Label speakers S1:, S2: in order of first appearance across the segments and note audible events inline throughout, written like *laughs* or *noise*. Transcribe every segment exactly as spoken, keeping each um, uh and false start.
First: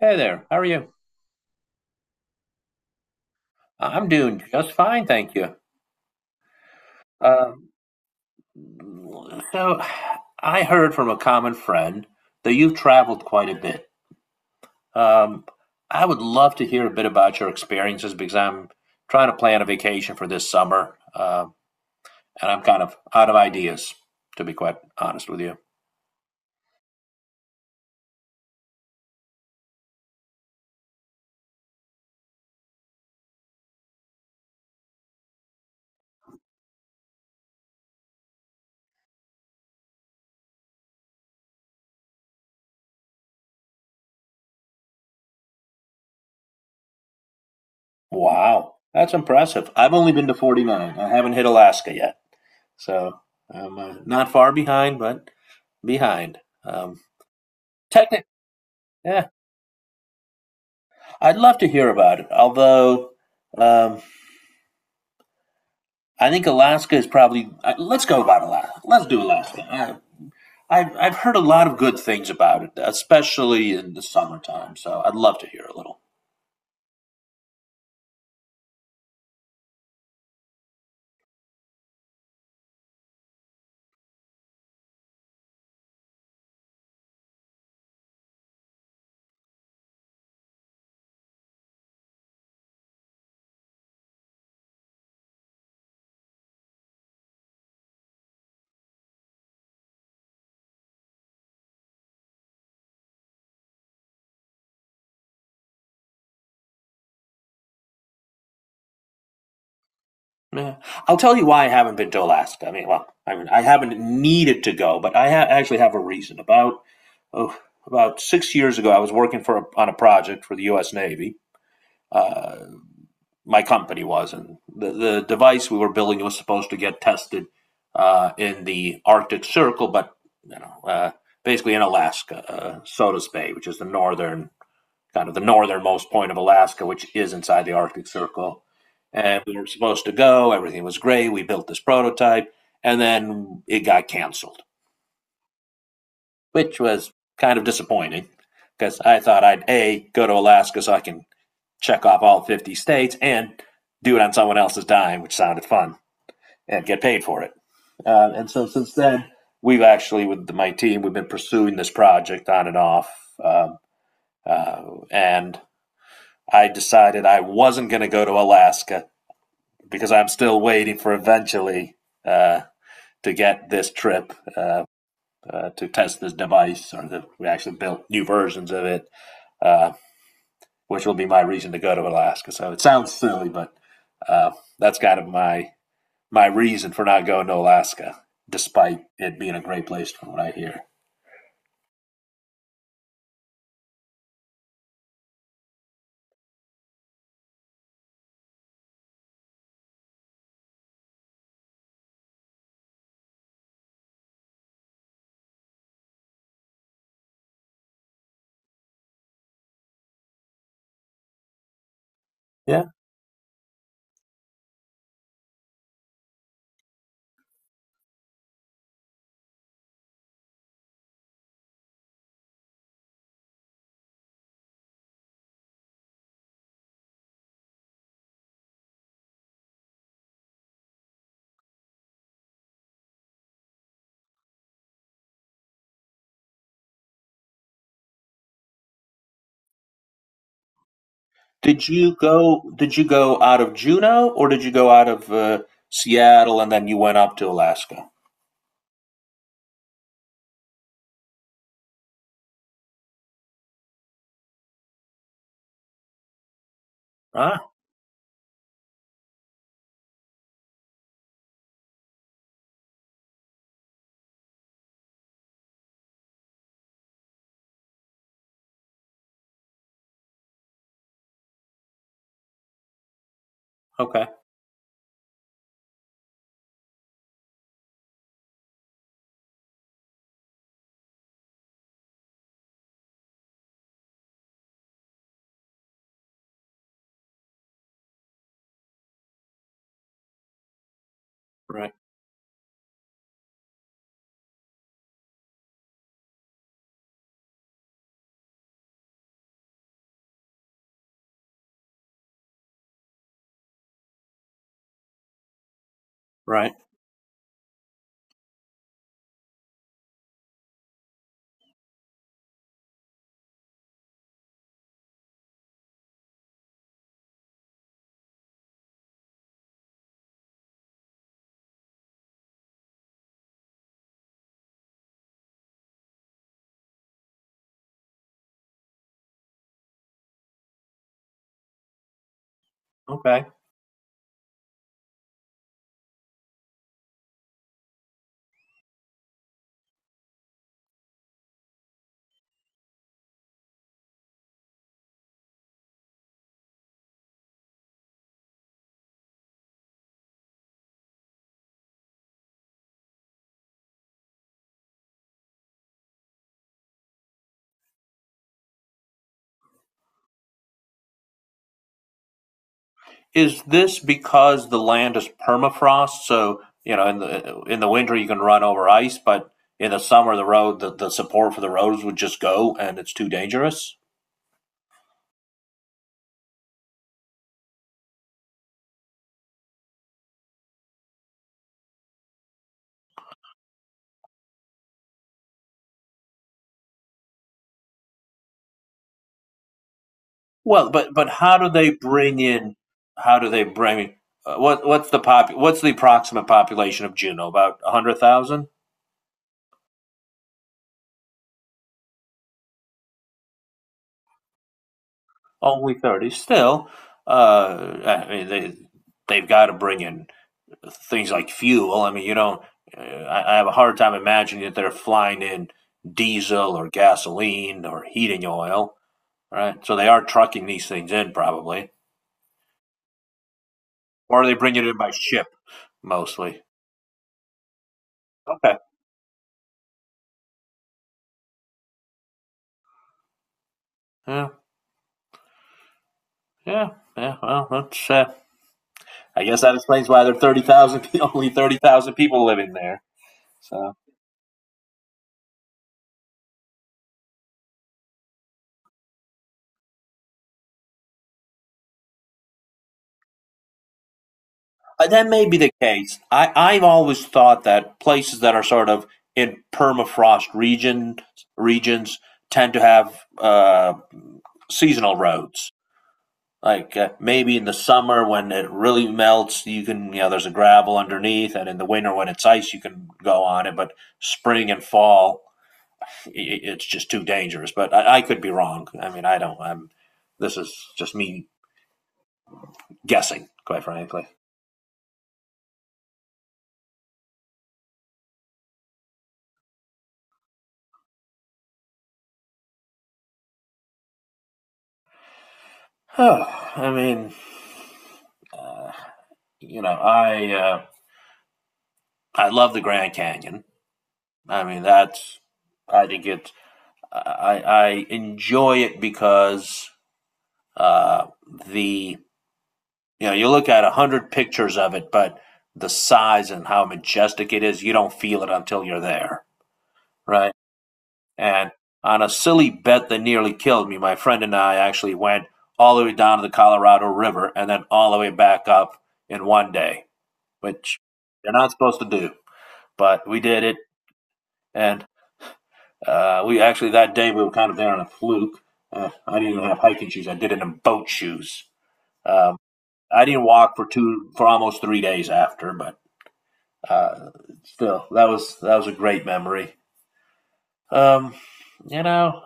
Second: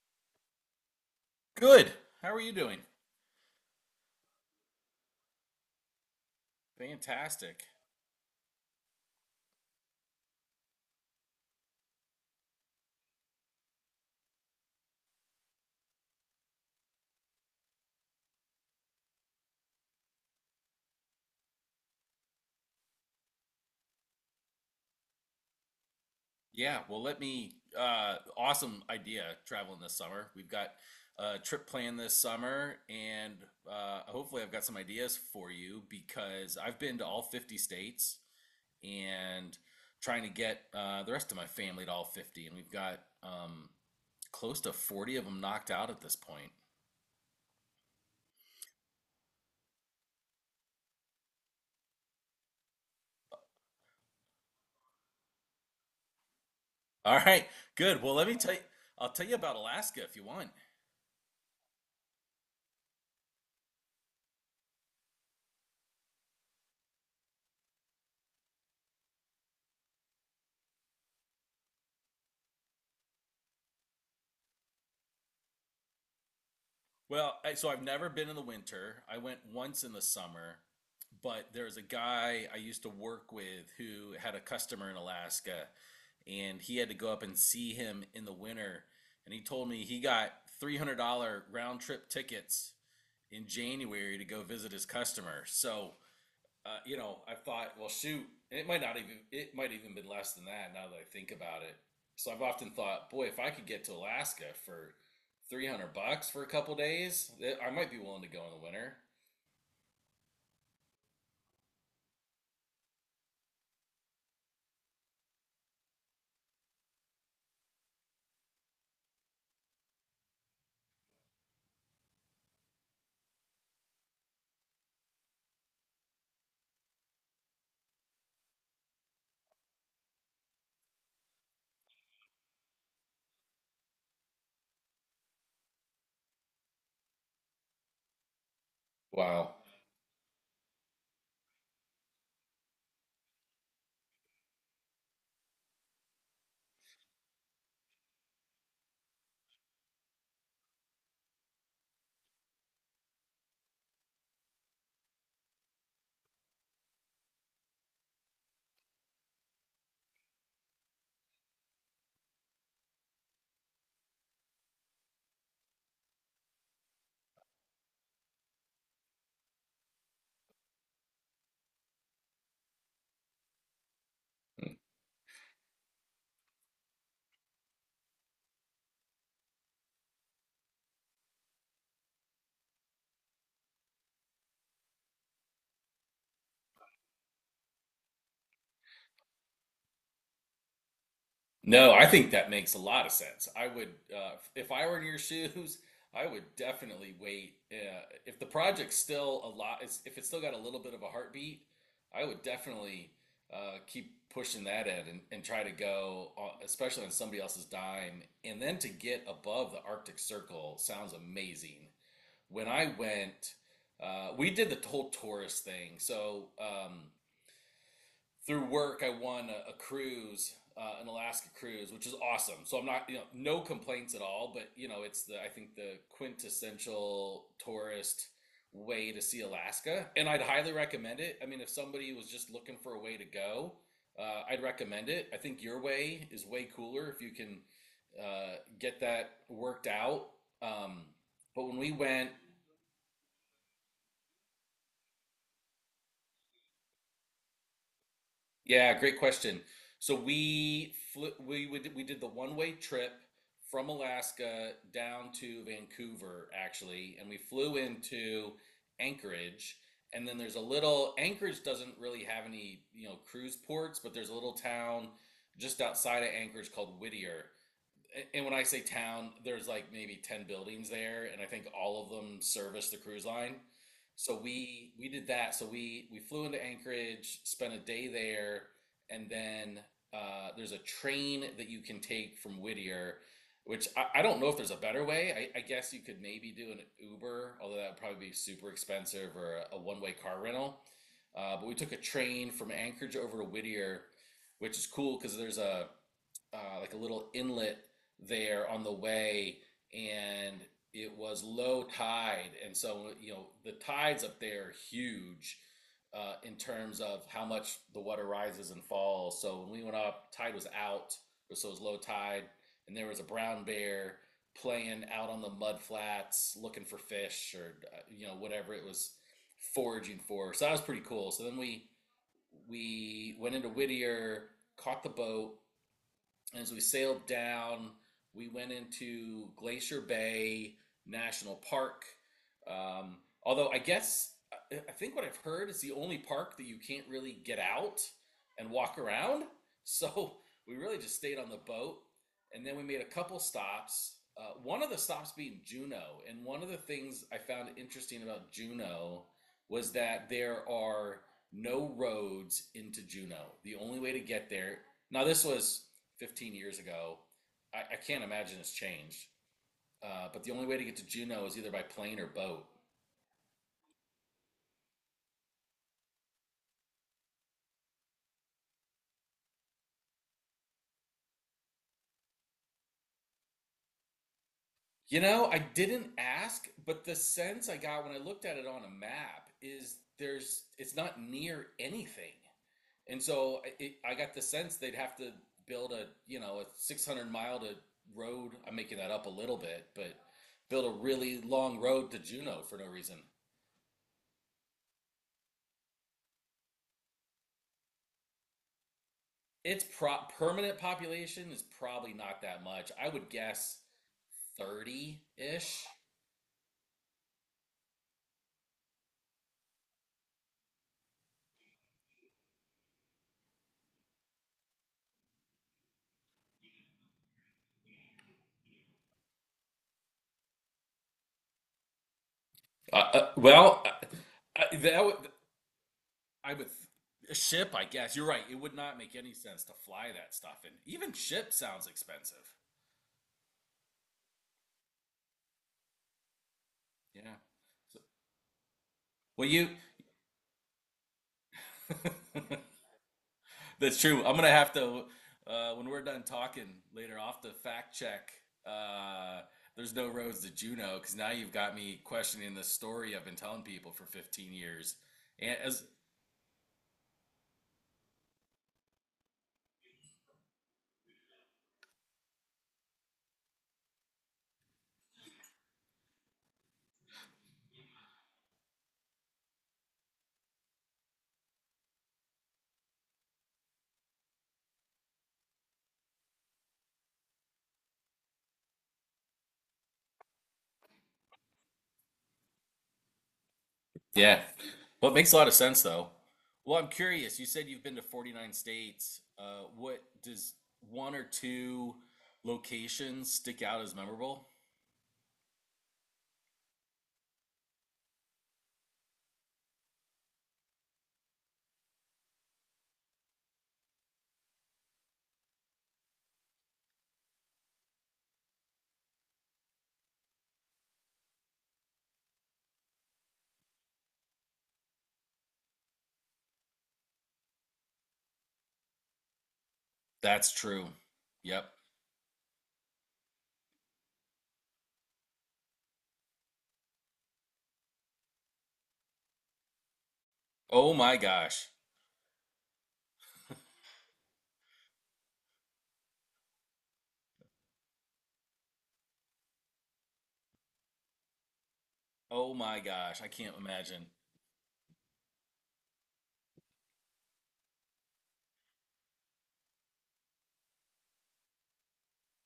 S1: Hey there, how are you?
S2: Good. How are you doing?
S1: I'm doing just fine, thank you.
S2: Fantastic.
S1: Um, so, I heard from a common friend that you've traveled quite a bit. Um, I would love to hear a bit about your experiences because I'm trying to plan a vacation for this summer, um, and I'm kind of out of ideas, to be quite honest with you.
S2: Yeah, well, let me uh awesome idea traveling this summer. We've got a trip planned this summer, and uh hopefully I've got some ideas for you because I've been to all fifty states and trying to get uh the rest of my family to all fifty, and we've got um close to forty of them knocked out at this point.
S1: Wow, that's impressive. I've only been to forty-nine. I haven't hit Alaska yet, so I'm uh, not far behind, but behind. Um,
S2: All right. Good. Well,
S1: technically,
S2: let me tell you, I'll tell you about Alaska if you want.
S1: I'd love to hear about it. Although um, I think Alaska is probably uh, let's go about Alaska. Let's do Alaska. I, I've I've heard a lot of good things about it, especially in the summertime. So I'd love to hear a little.
S2: Well, I, so I've never been in the winter. I went once in the summer, but there's a guy I used to work with who had a customer in Alaska, and he had to go up and see him in the winter. And he told me he got three hundred dollars round trip tickets in January to go visit his customer. So uh, you know, I thought, well, shoot, it might not even, it might even been less than that now that I think about it. So I've often thought, boy, if I could get to Alaska for three hundred bucks for a couple days, I might be willing to go in the winter.
S1: Yeah. I'll tell you why I haven't been to Alaska. I mean, well, I mean, I haven't needed to go, but I ha- actually have a reason. About oh, about six years ago, I was working for a, on a project for the U S. Navy. Uh, my company was and The, the device we were building was supposed to get tested uh, in the Arctic Circle, but you know, uh, basically in Alaska, uh, Sodas Bay, which is the northern kind of the northernmost point of Alaska, which is inside the Arctic Circle. And we
S2: Wow.
S1: were supposed to go. Everything was great. We built this prototype, and then it got canceled, which was kind of disappointing because I thought I'd a go to Alaska so I can check off all fifty states and do it on someone else's dime, which sounded fun, and get paid for it. Uh, and so since then, we've actually, with the, my team, we've been pursuing this project on and off. Um, uh, and I decided I wasn't going to go to Alaska because I'm still waiting for eventually uh, to get this trip uh, uh, to test this device, or the, we actually built new versions of it, uh, which will be my reason to go to Alaska. So it sounds silly, but uh, that's kind of my my reason for not going to Alaska, despite it being a great place from what I hear.
S2: No, I think that makes a lot of sense. I would, uh, if I were in your *laughs* shoes, I would definitely wait. Uh, if the project's still a lot, If it's still got a little bit of a heartbeat, I would definitely uh, keep pushing that in, and, and try to go, on, especially on somebody else's dime. And then to get above the Arctic Circle sounds amazing. When
S1: Yeah.
S2: I went, uh, we did the whole tourist thing. So, um, through work, I won a, a cruise, uh, an Alaska cruise, which is awesome. So I'm not, you know, no complaints at all. But you know, it's the I think the quintessential tourist way to see Alaska, and I'd highly recommend it. I mean, if somebody was just looking for a way to go, uh, I'd recommend it. I think your way is way cooler if you can uh, get that worked out. Um, but when
S1: Did
S2: we
S1: you
S2: went,
S1: go? Did you go out of Juneau, or did you go out of uh, Seattle and then you went up to Alaska?
S2: yeah, great question. So we flew, we would we did the one-way trip from Alaska down to Vancouver actually, and we
S1: Ah,
S2: flew into Anchorage. And then there's a little Anchorage doesn't really have any, you know, cruise ports, but there's a little town just outside of Anchorage called Whittier. And when I say town, there's like maybe ten buildings there, and I think all of them service the cruise line.
S1: okay,
S2: So we we did that. So we we flew into Anchorage, spent a day there, and then uh, there's a train that you can take from Whittier, which I, I don't know if there's a better way. I, I guess you could maybe do an Uber, although that would probably be super expensive, or a, a one-way car rental. Uh, but we
S1: right,
S2: took a train from Anchorage over to Whittier, which is cool because there's a uh, like a little inlet there on the way, and it was low tide, and so you know the tides up there are huge uh, in
S1: right,
S2: terms of how much the water rises and falls. So when we went up, tide was out, so it was low tide, and there was a brown bear playing out on the mud flats, looking for fish or uh, you know whatever it was foraging for. So that was pretty cool. So then we we went into Whittier, caught the boat, and as we sailed down, we went into Glacier Bay National Park. Um,
S1: okay.
S2: although I guess I think what I've heard is the only park that you can't really get out and walk around. *laughs* So we really just stayed on the boat, and then we made a couple stops. Uh, one of the stops being Juneau, and one of the things I found interesting about Juneau was that there are no roads into Juneau. The only way to get there. Now this was fifteen years ago. I, I can't imagine it's changed. Uh, but the only way to get to Juneau is either by plane or boat.
S1: Is this because the land is permafrost? So you know, in the in the winter you can run over ice, but in the summer the road the, the support for the roads would just go and it's too dangerous.
S2: You know, I didn't ask, but the sense I got when I looked at it on a map is there's it's not near anything, and so I- it, I got the sense they'd have to build a you know a six hundred mile to road. I'm making that up a little bit, but build
S1: Well,
S2: a
S1: but but
S2: really
S1: how do
S2: long
S1: they
S2: road to
S1: bring
S2: Juneau
S1: in?
S2: for no reason.
S1: How do they bring? Uh, what what's the pop? What's the approximate population of Juneau? About a hundred thousand?
S2: Its pro- permanent population is probably not that much. I would guess thirty-ish.
S1: Only thirty. Still, uh, I mean they they've got to bring in things like fuel. I mean you don't. Uh, I, I have a hard time imagining that they're flying in diesel or gasoline or heating oil. Right. So they are trucking these things in probably,
S2: Uh, uh, well,
S1: or are they
S2: I, I-
S1: bringing it in
S2: that
S1: by
S2: would,
S1: ship
S2: I
S1: mostly?
S2: would a ship, I guess. You're right. It would
S1: Okay.
S2: not make any sense to fly that stuff, and even ship sounds expensive.
S1: Yeah. Yeah.
S2: Yeah.
S1: Yeah. Well,
S2: So,
S1: that's. Uh, I
S2: well,
S1: guess
S2: you.
S1: that explains why there are thirty thousand, *laughs* only thirty thousand people living
S2: *laughs*
S1: there. So
S2: That's true. I'm gonna have to uh, when we're done talking later off the fact check. Uh, there's no roads to Juno because now you've got me questioning the story I've been telling people for fifteen years,
S1: uh, that may be
S2: and
S1: the
S2: as
S1: case. I, I've always thought that places that are sort of in permafrost region regions tend to have uh, seasonal roads. Like uh, maybe in the summer when it really melts, you can you know there's a gravel underneath, and in the winter when it's ice, you can go on it. But spring and fall, it's just too dangerous. But I, I could be wrong. I mean, I don't. I'm. This is just me guessing, quite frankly.
S2: yeah. Well, it makes a lot of sense though. Well, I'm curious. You said you've been to forty-nine states. Uh, what does one or two locations stick out as memorable?
S1: Oh, I mean, you know, I uh, I love the Grand Canyon. I mean, that's I think it. I I enjoy it because uh, the you know you look at a hundred pictures of it, but the size and how majestic it is, you don't feel it until you're there, right?
S2: That's true. Yep.
S1: And on a silly bet that nearly killed me, my friend and I actually went all the way down to the Colorado River and then all the way back up in one day,
S2: Oh
S1: which
S2: my
S1: you're not
S2: gosh.
S1: supposed to do. But we did it, and uh, we actually that day we were kind of there on a fluke. Uh, I didn't even have hiking shoes; I did it in boat shoes.
S2: Oh
S1: Um,
S2: my gosh.
S1: I
S2: I
S1: didn't
S2: can't
S1: walk for
S2: imagine.
S1: two for almost three days after, but uh, still, that was that was a great memory. Um, you know,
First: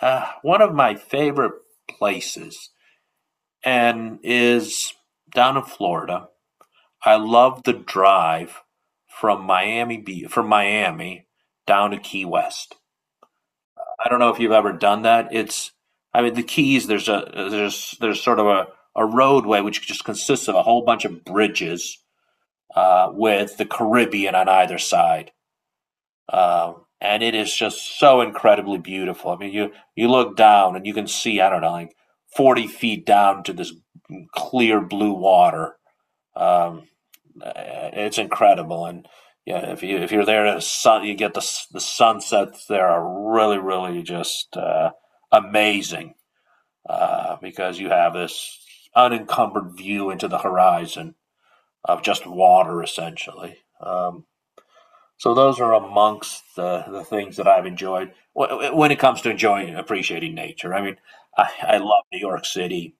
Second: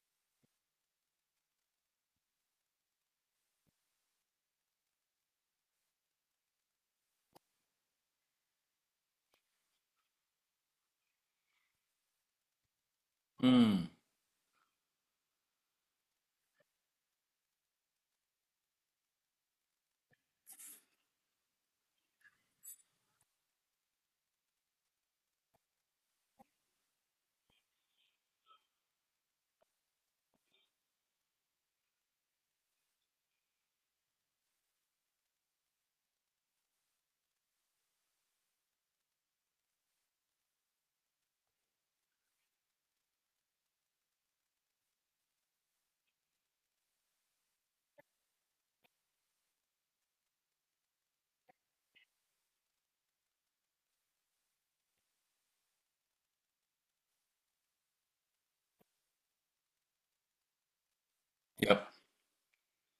S1: uh, one of my favorite places and is down in Florida. I love the drive from Miami from Miami down to Key West.
S2: Mm.
S1: I don't know if you've ever done that. It's, I mean, the Keys. There's a there's there's sort of a a roadway which just consists of a whole bunch of bridges uh, with the Caribbean on either side, um, and it is just so incredibly beautiful. I mean, you you look down and you can see I don't know like forty feet down to this clear blue water. Um, uh, It's incredible, and yeah, if you if you're there, at sun, you get the the sunsets there are really really just uh, amazing uh, because you have this unencumbered view into the horizon of just water essentially. Um, so those are amongst the, the things that I've enjoyed when it comes to enjoying and appreciating nature. I mean, I, I
S2: Yep.
S1: love New York City.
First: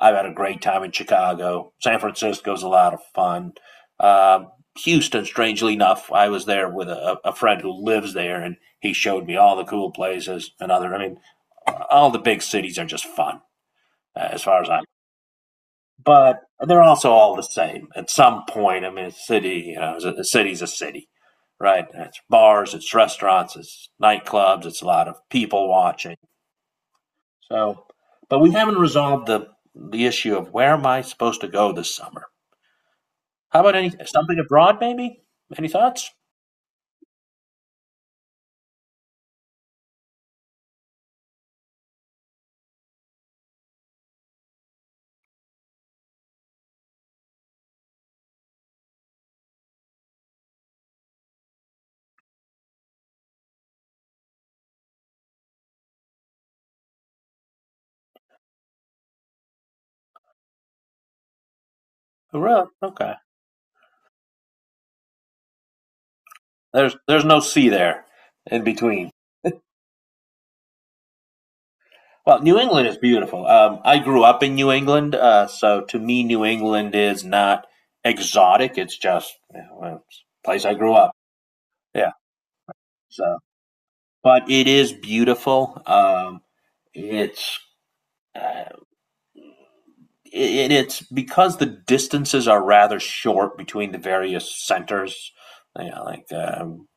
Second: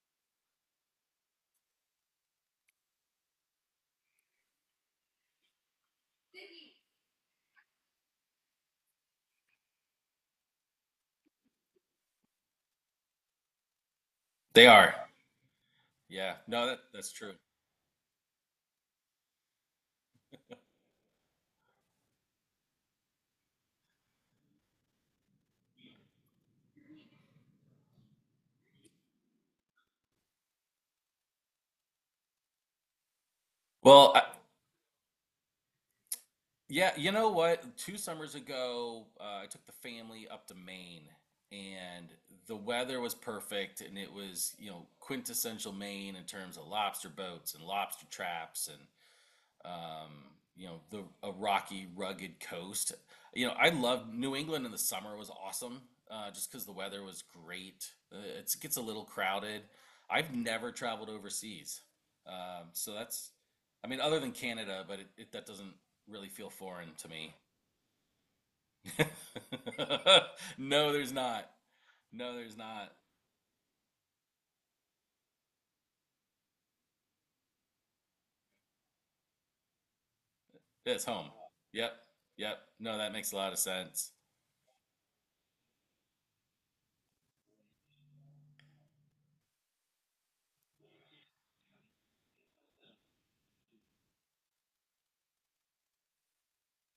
S1: I've had a great time in Chicago. San Francisco's a lot of fun. Um, Houston, strangely enough, I was there with a, a friend who lives there, and he showed me all the cool places and other. I mean, all the big cities are just fun, uh, as far
S2: They
S1: as I'm
S2: are. Yeah.
S1: but
S2: No, that,
S1: they're also
S2: that's true.
S1: all the same at some point. I mean, a city, you know, is a city's a city, right? It's bars, it's restaurants, it's nightclubs, it's a lot of people watching. So, but we haven't resolved the the issue of where am I supposed to go this summer? How about any
S2: Well, I,
S1: something abroad, maybe? Any thoughts?
S2: Yeah, you know what? Two summers ago, uh, I took the family up to Maine, and the weather was perfect, and it was, you know, quintessential Maine in terms of lobster boats and lobster traps, and um, you know, the a rocky, rugged coast. You know, I loved New England in the summer was awesome, uh, just because the weather was great. Uh, it's, it gets a little crowded. I've never traveled overseas,
S1: Really?
S2: um, so
S1: Okay.
S2: that's, I mean, other than Canada, but it, it that doesn't really feel foreign
S1: There's
S2: to
S1: there's
S2: me.
S1: no sea there in between.
S2: *laughs* No, there's not. No,
S1: Well,
S2: there's
S1: New England
S2: not.
S1: is beautiful. Um, I grew up in New England, uh, so to me, New England is not exotic. It's just you know, well, it's a place I grew
S2: It's
S1: up.
S2: home. Yep.
S1: Yeah.
S2: Yep. No, that makes a
S1: So,
S2: lot of sense.
S1: but it is beautiful. Um, it's uh, it, it's because the distances are rather short between the various centers. You know, like um,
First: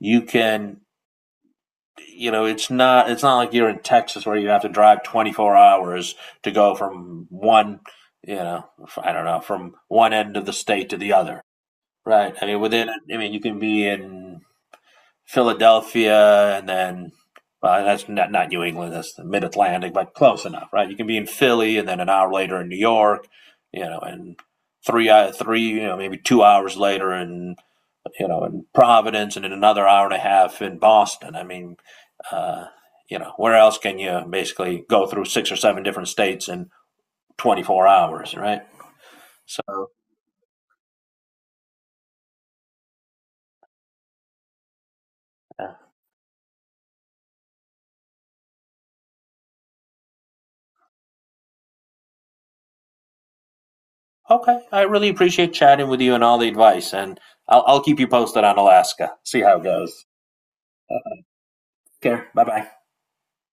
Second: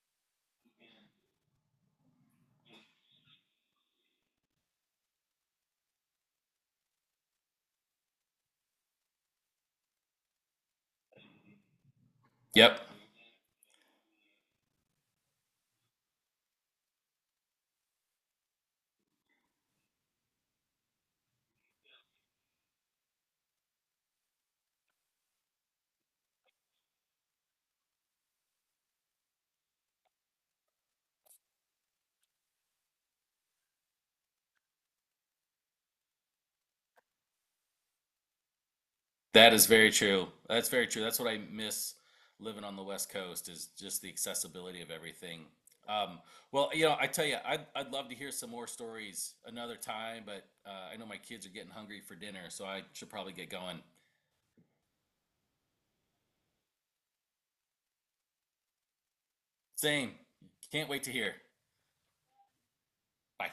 S1: you can you know, it's not it's not like you're in Texas where you have to drive twenty-four hours to go from one, you know, I don't know, from one end of the state to the other, right? I mean,
S2: Yep.
S1: within, I mean, you can be in Philadelphia and then, well, that's not not New England, that's the Mid Atlantic, but close enough, right? You can be in Philly and then an hour later in New York, you know, and three uh, three, you know, maybe two hours later in you know, in Providence and in another hour and a half in Boston. I mean, uh, you know, where else can you basically go through six or seven different states in twenty-four hours, right?
S2: That is
S1: So,
S2: very true. That's very true. That's what I miss living on the West Coast is just the accessibility of everything.
S1: yeah.
S2: Um, well, you know, I tell you, I'd, I'd love to hear some more stories another time, but uh, I know my kids are getting hungry for dinner, so I should probably get going.
S1: Okay, I really appreciate chatting with you and all the advice, and I'll, I'll keep you posted on Alaska. See how it goes.
S2: Same. Can't wait to hear.
S1: Take care. Bye bye.
S2: Bye.